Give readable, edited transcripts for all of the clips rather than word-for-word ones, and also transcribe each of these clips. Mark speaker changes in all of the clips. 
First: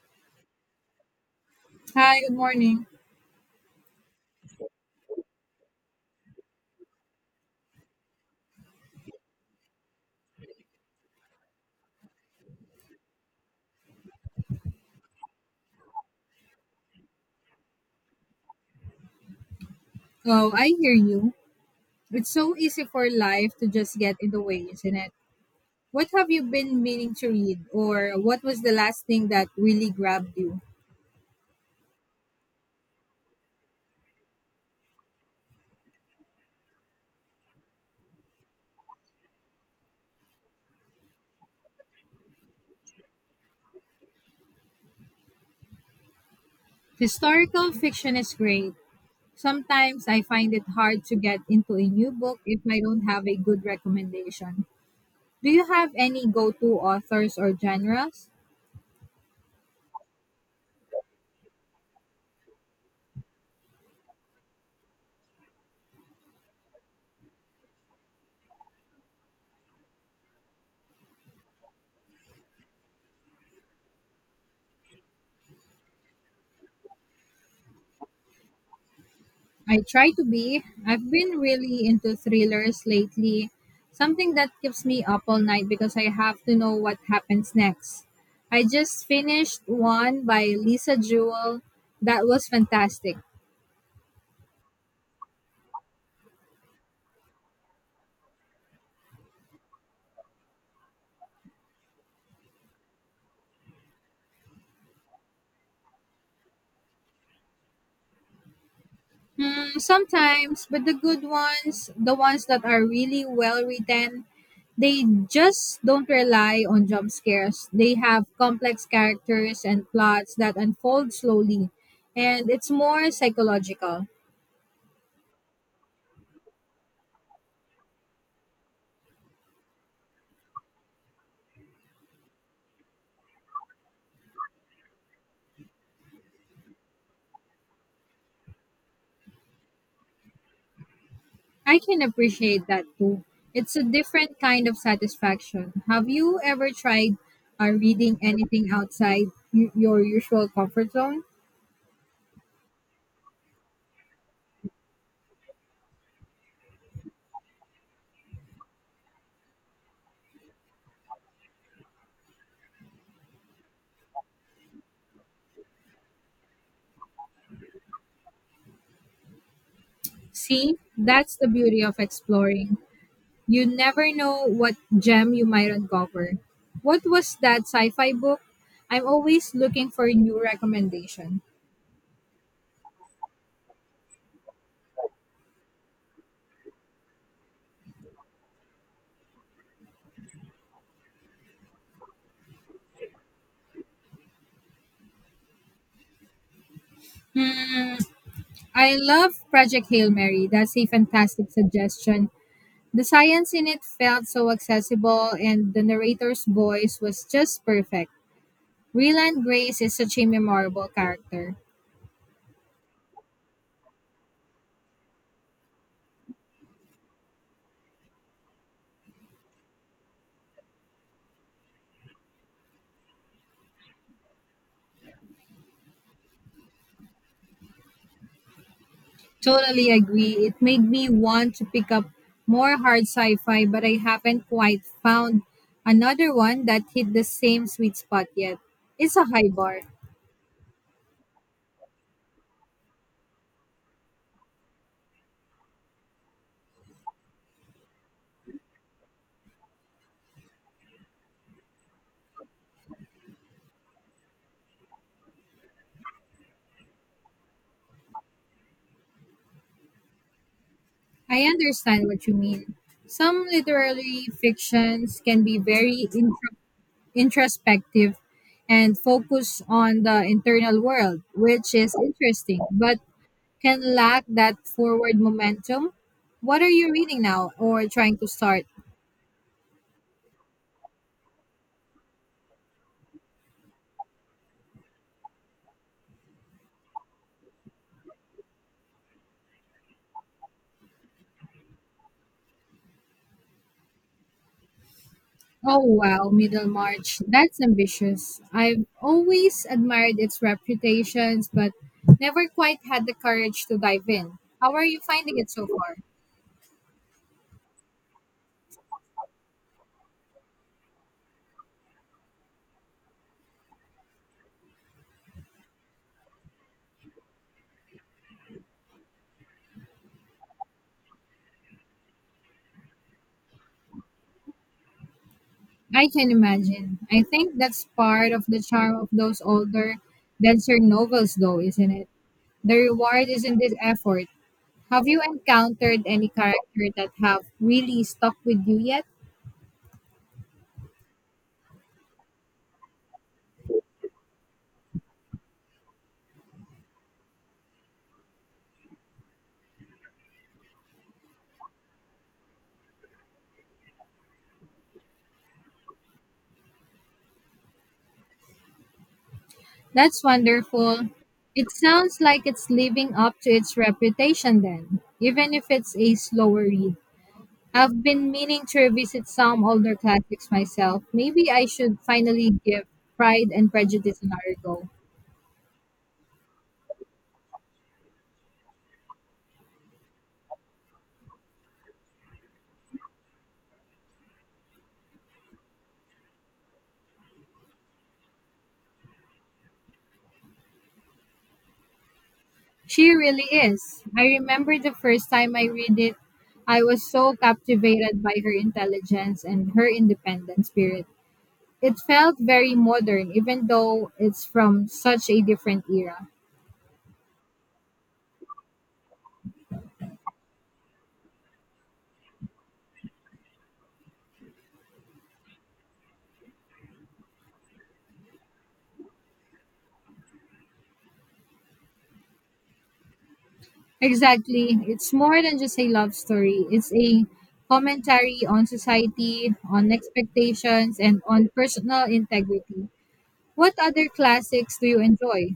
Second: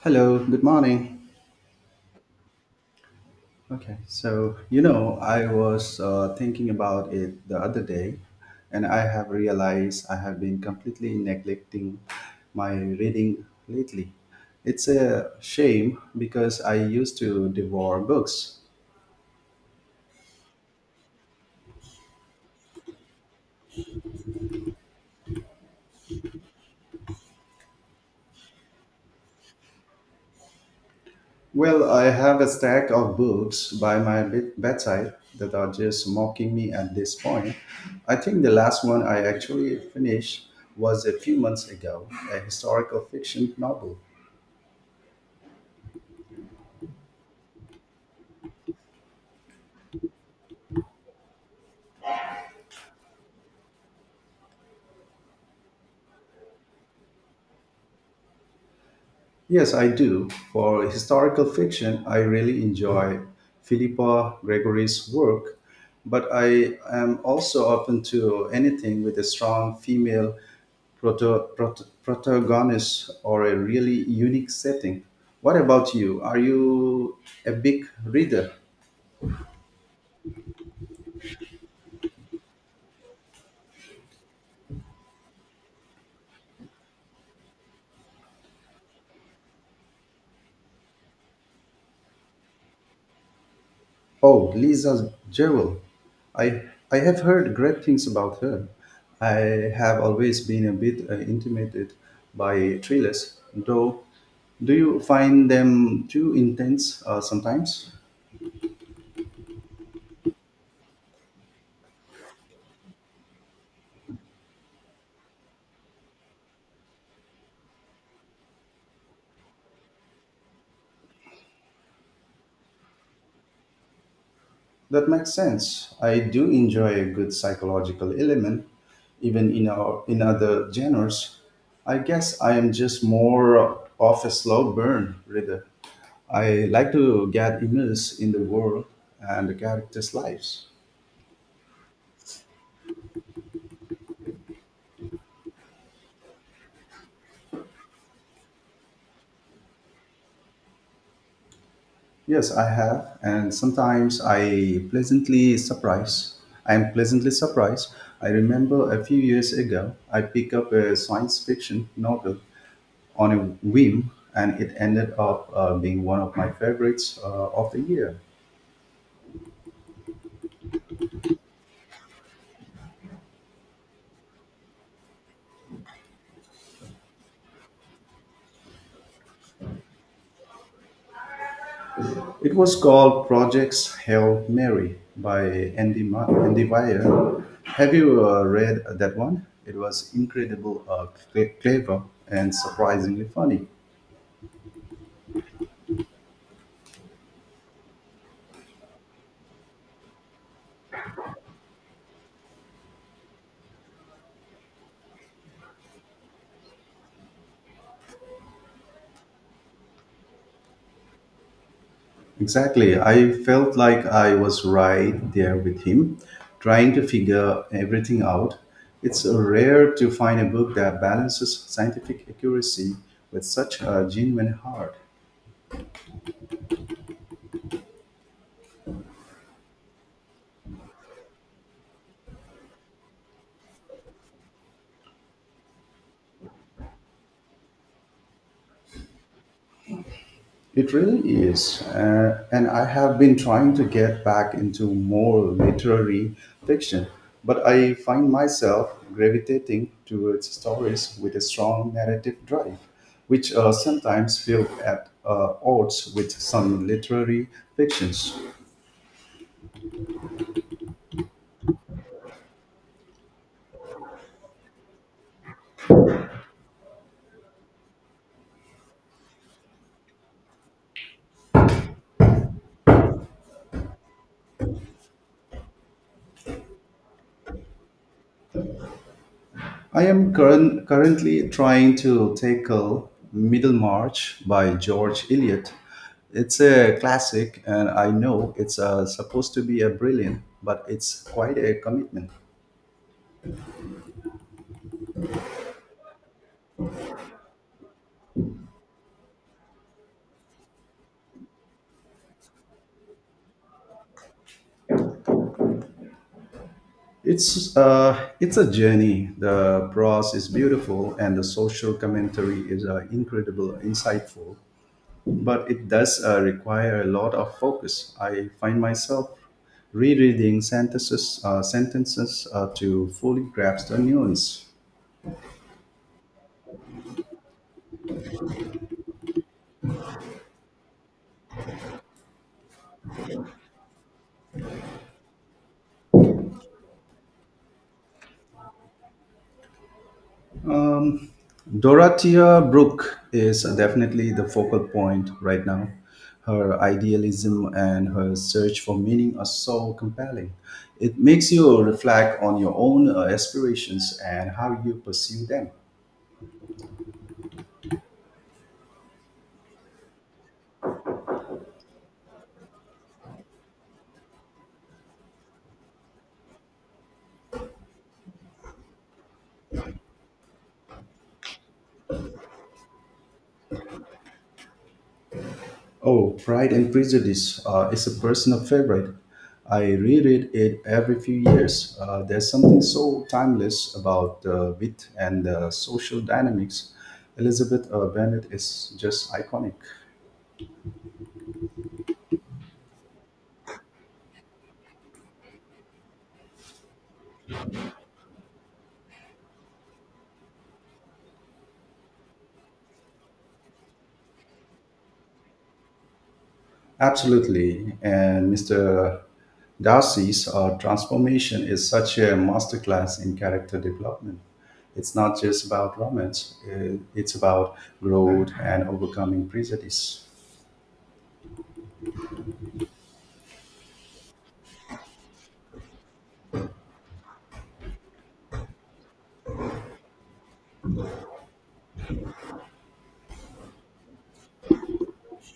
Speaker 1: Hello, good morning.
Speaker 2: Hi, good morning.
Speaker 1: Okay, I was thinking about it the other day, and I have realized I have been completely neglecting my reading lately. It's a shame because I used to devour books.
Speaker 2: Oh, I hear you. It's so easy for life to just get in the way, isn't it? What have you been meaning to read, or what was the last thing that really grabbed you?
Speaker 1: Well, I have a stack of books by my bedside that are just mocking me at this point. I think the last one I actually finished was a few months ago, a historical fiction novel.
Speaker 2: Historical fiction is great. Sometimes I find it hard to get into a new book if I don't have a good recommendation. Do you have any go to authors or genres?
Speaker 1: Yes, I do. For historical fiction, I really enjoy Philippa Gregory's work, but I am also open to anything with a strong female protagonist or a really unique setting. What about you? Are you a big reader?
Speaker 2: I try to be. I've been really into thrillers lately, something that keeps me up all night because I have to know what happens next. I just finished one by Lisa Jewell that was fantastic.
Speaker 1: Oh, Lisa Jewell. I I have heard great things about her. I have always been a bit intimidated by thrillers, though. Do you find them too intense sometimes?
Speaker 2: Hmm, sometimes, but the good ones, the ones that are really well written, they just don't rely on jump scares. They have complex characters and plots that unfold slowly, and it's more psychological.
Speaker 1: That makes sense. I do enjoy a good psychological element, even in our in other genres. I guess I am just more of a slow burn reader. I like to get immersed in the world and the characters' lives.
Speaker 2: I can appreciate that too. It's a different kind of satisfaction. Have you ever tried reading anything outside your usual comfort zone?
Speaker 1: Yes, I have, and sometimes I am pleasantly surprised. I remember a few years ago, I picked up a science fiction novel on a whim, and it ended up being one of my favorites of the year.
Speaker 2: See, that's the beauty of exploring. You never know what gem you might uncover. What was that sci fi book? I'm always looking for a new recommendation.
Speaker 1: It was called Projects Hail Mary by Andy Weir. Have you read that one? It was incredible, clever, and surprisingly funny.
Speaker 2: I love Project Hail Mary. That's a fantastic suggestion. The science in it felt so accessible, and the narrator's voice was just perfect. Ryland Grace is such a memorable character.
Speaker 1: Exactly. I felt like I was right there with him, trying to figure everything out. It's rare to find a book that balances scientific accuracy with such a genuine heart.
Speaker 2: Totally agree. It made me want to pick up more hard sci fi, but I haven't quite found another one that hit the same sweet spot yet. It's a high bar.
Speaker 1: It really is. And I have been trying to get back into more literary fiction, but I find myself gravitating towards stories with a strong narrative drive, which sometimes feel at odds with some literary fictions.
Speaker 2: I understand what you mean. Some literary fictions can be very introspective and focus on the internal world, which is interesting, but can lack that forward momentum. What are you reading now or trying to start?
Speaker 1: I am currently trying to tackle Middlemarch by George Eliot. It's a classic, and I know it's supposed to be a brilliant, but it's quite a commitment.
Speaker 2: Oh wow, Middlemarch. That's ambitious. I've always admired its reputations, but never quite had the courage to dive in. How are you finding it so far?
Speaker 1: It's a journey. The prose is beautiful, and the social commentary is insightful. But it does require a lot of focus. I find myself rereading sentences to fully grasp the nuance.
Speaker 2: I can imagine. I think that's part of the charm of those older, denser novels, though, isn't it? The reward is in this effort. Have you encountered any character that have really stuck with you yet?
Speaker 1: Dorothea Brooke is definitely the focal point right now. Her idealism and her search for meaning are so compelling. It makes you reflect on your own aspirations and how you pursue them.
Speaker 2: That's wonderful. It sounds like it's living up to its reputation then, even if it's a slower read. I've been meaning to revisit some older classics myself. Maybe I should finally give Pride and Prejudice another go.
Speaker 1: Oh, Pride and Prejudice is a personal favorite. I reread it every few years. There's something so timeless about the wit and the social dynamics. Elizabeth Bennet is just iconic.
Speaker 2: She really is. I remember the first time I read it, I was so captivated by her intelligence and her independent spirit. It felt very modern, even though it's from such a different era.
Speaker 1: Absolutely. And Mr. Darcy's transformation is such a masterclass in character development. It's not just about romance, it's about growth and overcoming prejudice.
Speaker 2: Exactly. It's more than just a love story. It's a commentary on society, on expectations, and on personal integrity. What other classics do you enjoy?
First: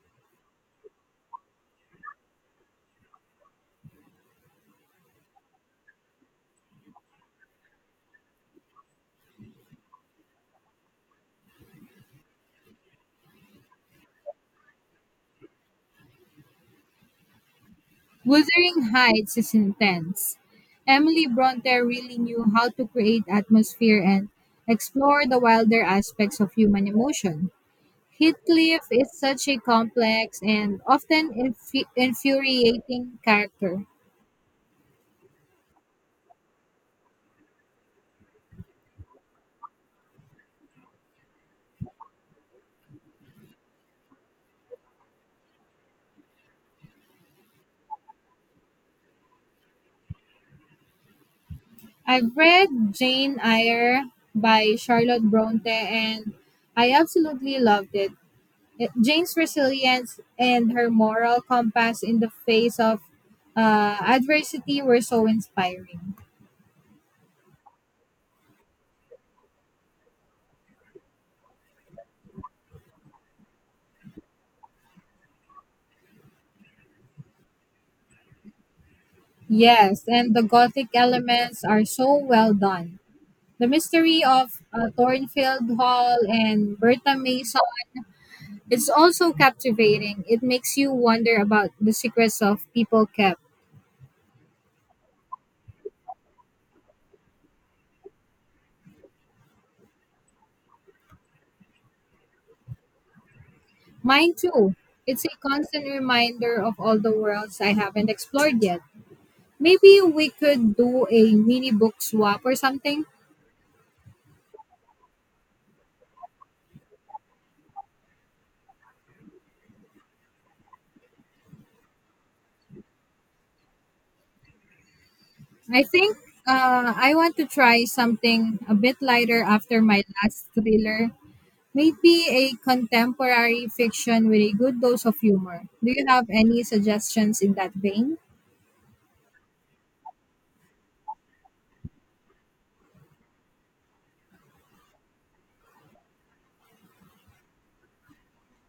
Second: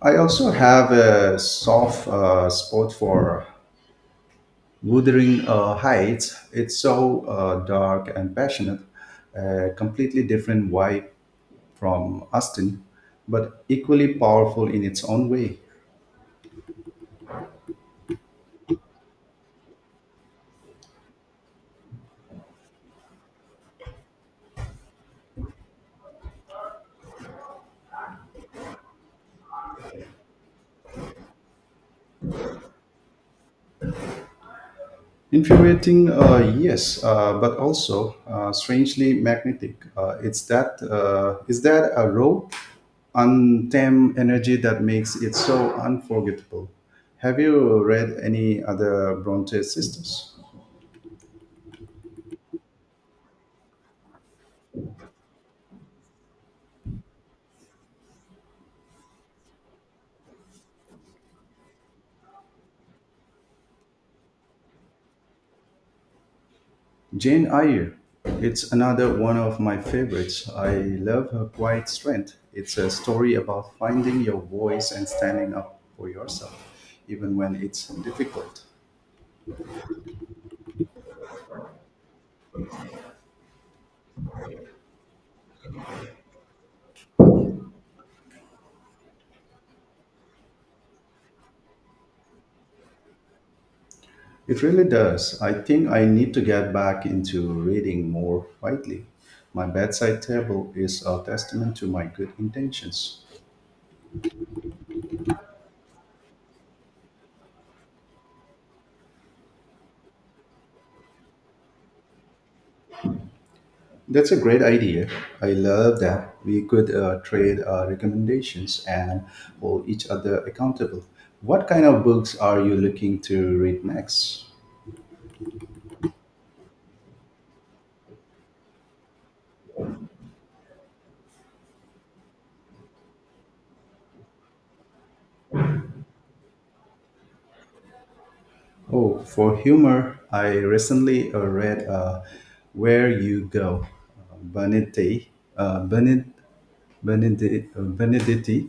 Speaker 1: I also have a soft spot for Wuthering Heights. It's so dark and passionate, a completely different vibe from Austin, but equally powerful in its own way.
Speaker 2: Wuthering Heights is intense. Emily Bronte really knew how to create atmosphere and explore the wilder aspects of human emotion. Heathcliff is such a complex and often infuriating character.
Speaker 1: Infuriating, yes, but also strangely magnetic. It's that is that a raw, untamed energy that makes it so unforgettable. Have you read any other Bronte sisters?
Speaker 2: I've read Jane Eyre by Charlotte Bronte and I absolutely loved it. Jane's resilience and her moral compass in the face of adversity were so inspiring.
Speaker 1: Jane Eyre. It's another one of my favorites. I love her quiet strength. It's a story about finding your voice and standing up for yourself, even when it's difficult.
Speaker 2: Yes, and the gothic elements are so well done. The mystery of Thornfield Hall and Bertha Mason is also captivating. It makes you wonder about the secrets of people kept.
Speaker 1: It really does. I think I need to get back into reading more widely. My bedside table is a testament to my good intentions.
Speaker 2: Mine too. It's a constant reminder of all the worlds I haven't explored yet. Maybe we could do a mini book swap or something.
Speaker 1: That's a great idea. I love that we could trade recommendations and hold each other accountable. What kind of books are you looking to read next?
Speaker 2: I think I want to try something a bit lighter after my last thriller. Maybe a contemporary fiction with a good dose of humor. Do you have any suggestions in that vein?
Speaker 1: Oh, for humor, I recently read Where You Go, Benedetti, Bened, Benedetti, Benedetti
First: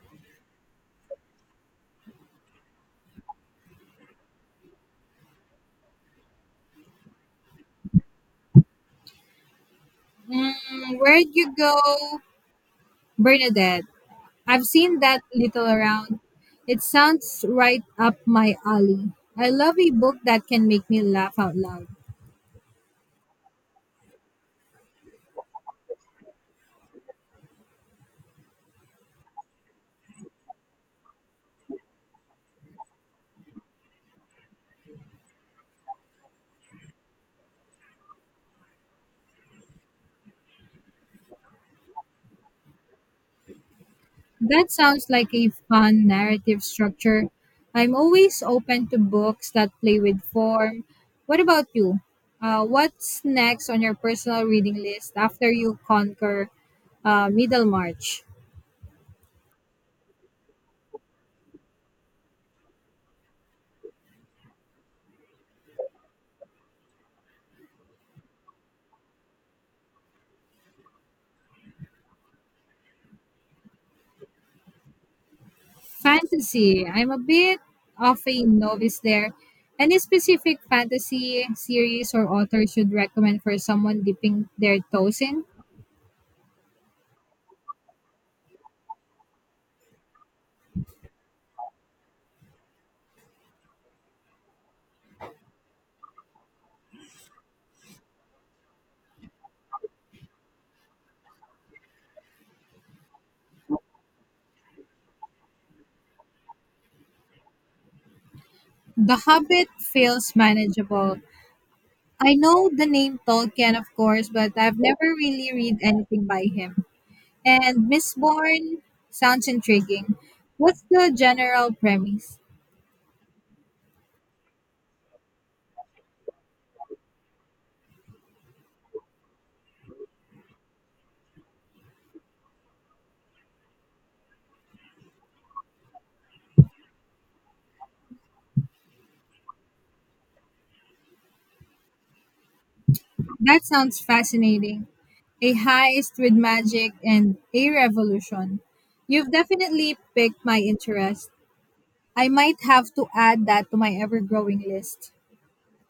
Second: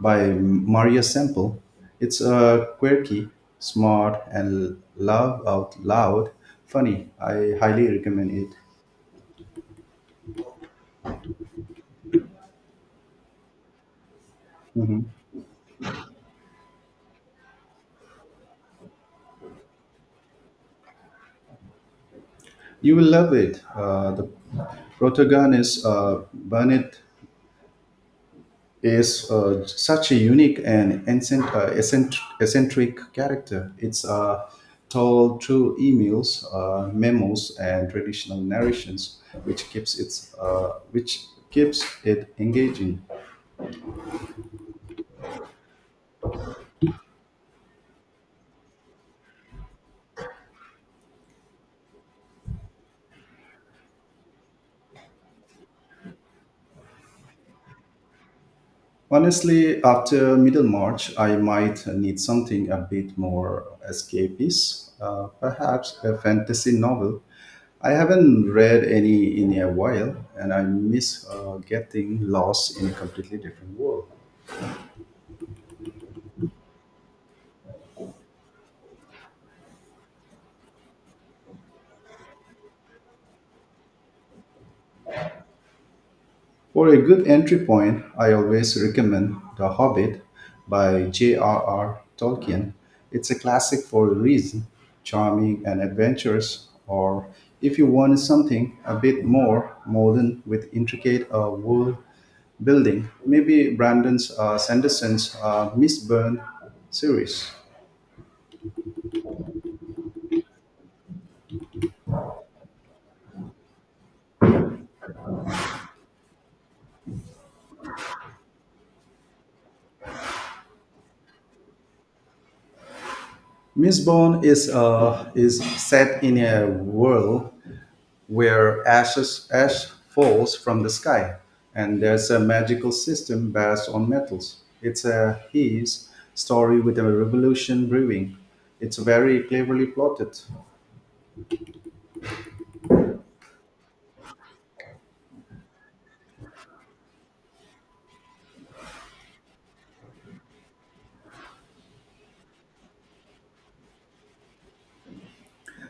Speaker 1: by Maria Semple. It's quirky, smart, and laugh out loud funny. I highly recommend it.
Speaker 2: Mm, where'd you go, Bernadette? I've seen that little around. It sounds right up my alley. I love a book that can make me laugh out loud.
Speaker 1: You will love it. The protagonist, Bennett is such a unique and eccentric character. It's told through emails, memos, and traditional narrations, which keeps it engaging.
Speaker 2: That sounds like a fun narrative structure. I'm always open to books that play with form. What about you? What's next on your personal reading list after you conquer Middlemarch?
Speaker 1: Honestly, after Middlemarch, I might need something a bit more escapist, perhaps a fantasy novel. I haven't read any in a while, and I miss getting lost in a completely different world.
Speaker 2: Fantasy. I'm a bit of a novice there. Any specific fantasy series or author should recommend for someone dipping their toes in?
Speaker 1: For a good entry point, I always recommend The Hobbit by J.R.R. Tolkien. It's a classic for a reason, charming and adventurous, or if you want something a bit more modern with intricate world building, maybe Brandon's Sanderson's Miss Byrne series.
Speaker 2: The Hobbit feels manageable. I know the name Tolkien, of course, but I've never really read anything by him. And Miss Bourne sounds intriguing. What's the general premise?
Speaker 1: Miss Bond is set in a world where ash falls from the sky, and there's a magical system based on metals. It's a his story with a revolution brewing. It's very cleverly plotted.
Speaker 2: That sounds fascinating. A heist with magic and a revolution. You've definitely piqued my interest. I might have to add that to my ever growing list.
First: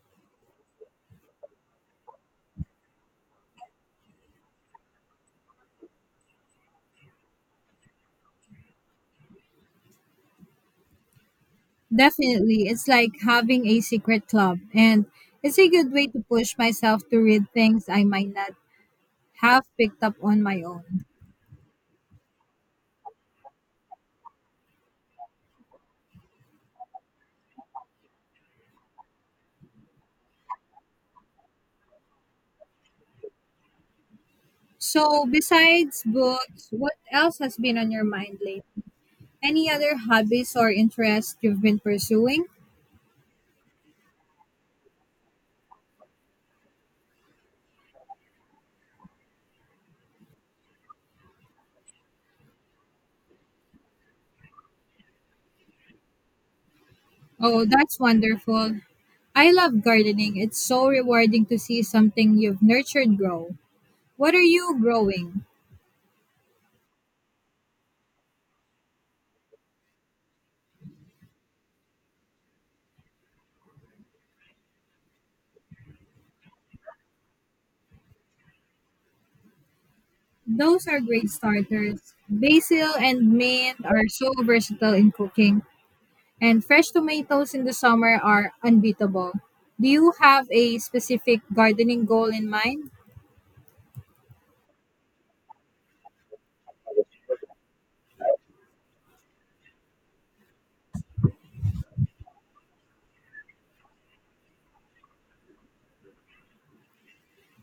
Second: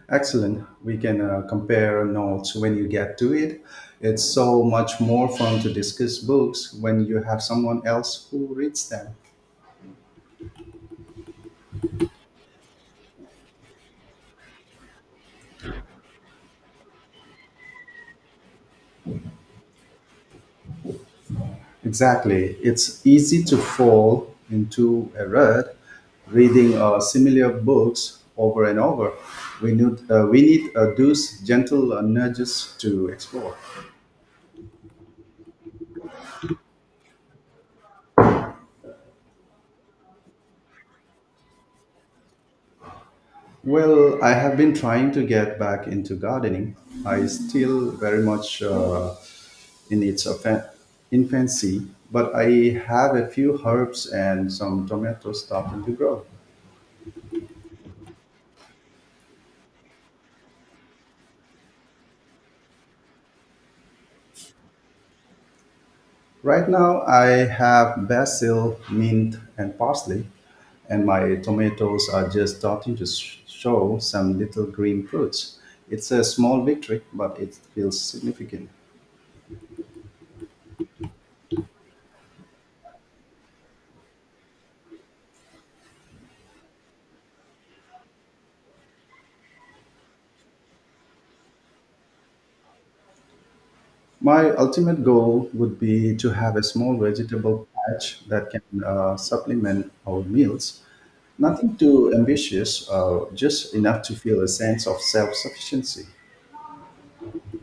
Speaker 1: Excellent. We can compare notes when you get to it. It's so much more fun to discuss books when you have someone else who reads them.
Speaker 2: Definitely, it's like having a secret club, and it's a good way to push myself to read things I might not have picked up on my own.
Speaker 1: Exactly. It's easy to fall into a rut reading similar books over and over. We need those gentle nudges to explore.
Speaker 2: So, besides books, what else has been on your mind lately? Any other hobbies or interests you've been pursuing?
Speaker 1: Well, I have been trying to get back into gardening. I still very much in its infancy, but I have a few herbs and some tomatoes starting to grow.
Speaker 2: Oh, that's wonderful. I love gardening. It's so rewarding to see something you've nurtured grow. What are you growing?
Speaker 1: Right now, I have basil, mint, and parsley, and my tomatoes are just starting to show some little green fruits. It's a small victory, but it feels significant.
Speaker 2: Those are great starters. Basil and mint are so versatile in cooking, and fresh tomatoes in the summer are unbeatable. Do you have a specific gardening goal in mind?
Speaker 1: My ultimate goal would be to have a small vegetable patch that can supplement our meals. Nothing too ambitious, just enough to feel a sense of self sufficiency.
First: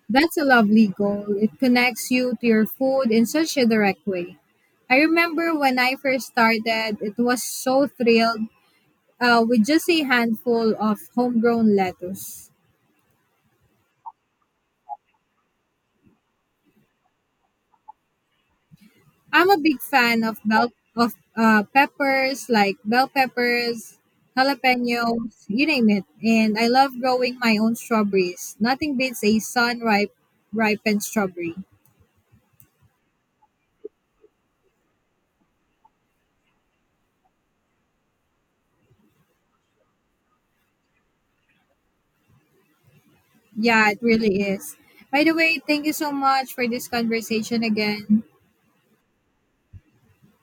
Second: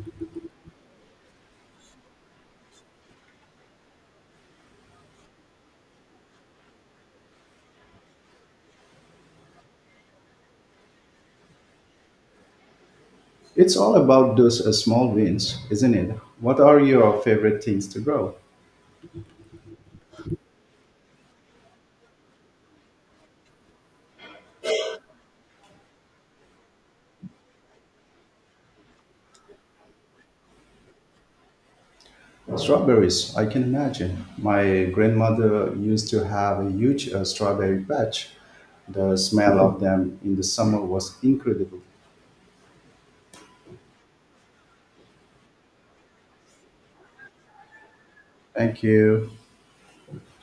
Speaker 2: That's a lovely goal. It connects you to your food in such a direct way. I remember when I first started, it was so thrilled with just a handful of homegrown lettuce.
Speaker 1: It's all about those small wins, isn't it? What are your favorite things to grow?
Speaker 2: I'm a big fan of bell of peppers like bell peppers, jalapenos, you name it, and I love growing my own strawberries. Nothing beats a sun ripe ripened strawberry.
Speaker 1: Strawberries, I can imagine. My grandmother used to have a huge strawberry patch. The smell of them in the summer was incredible.
Speaker 2: Yeah, it really is. By the way, thank you so much for this conversation again.
Speaker 1: Thank you.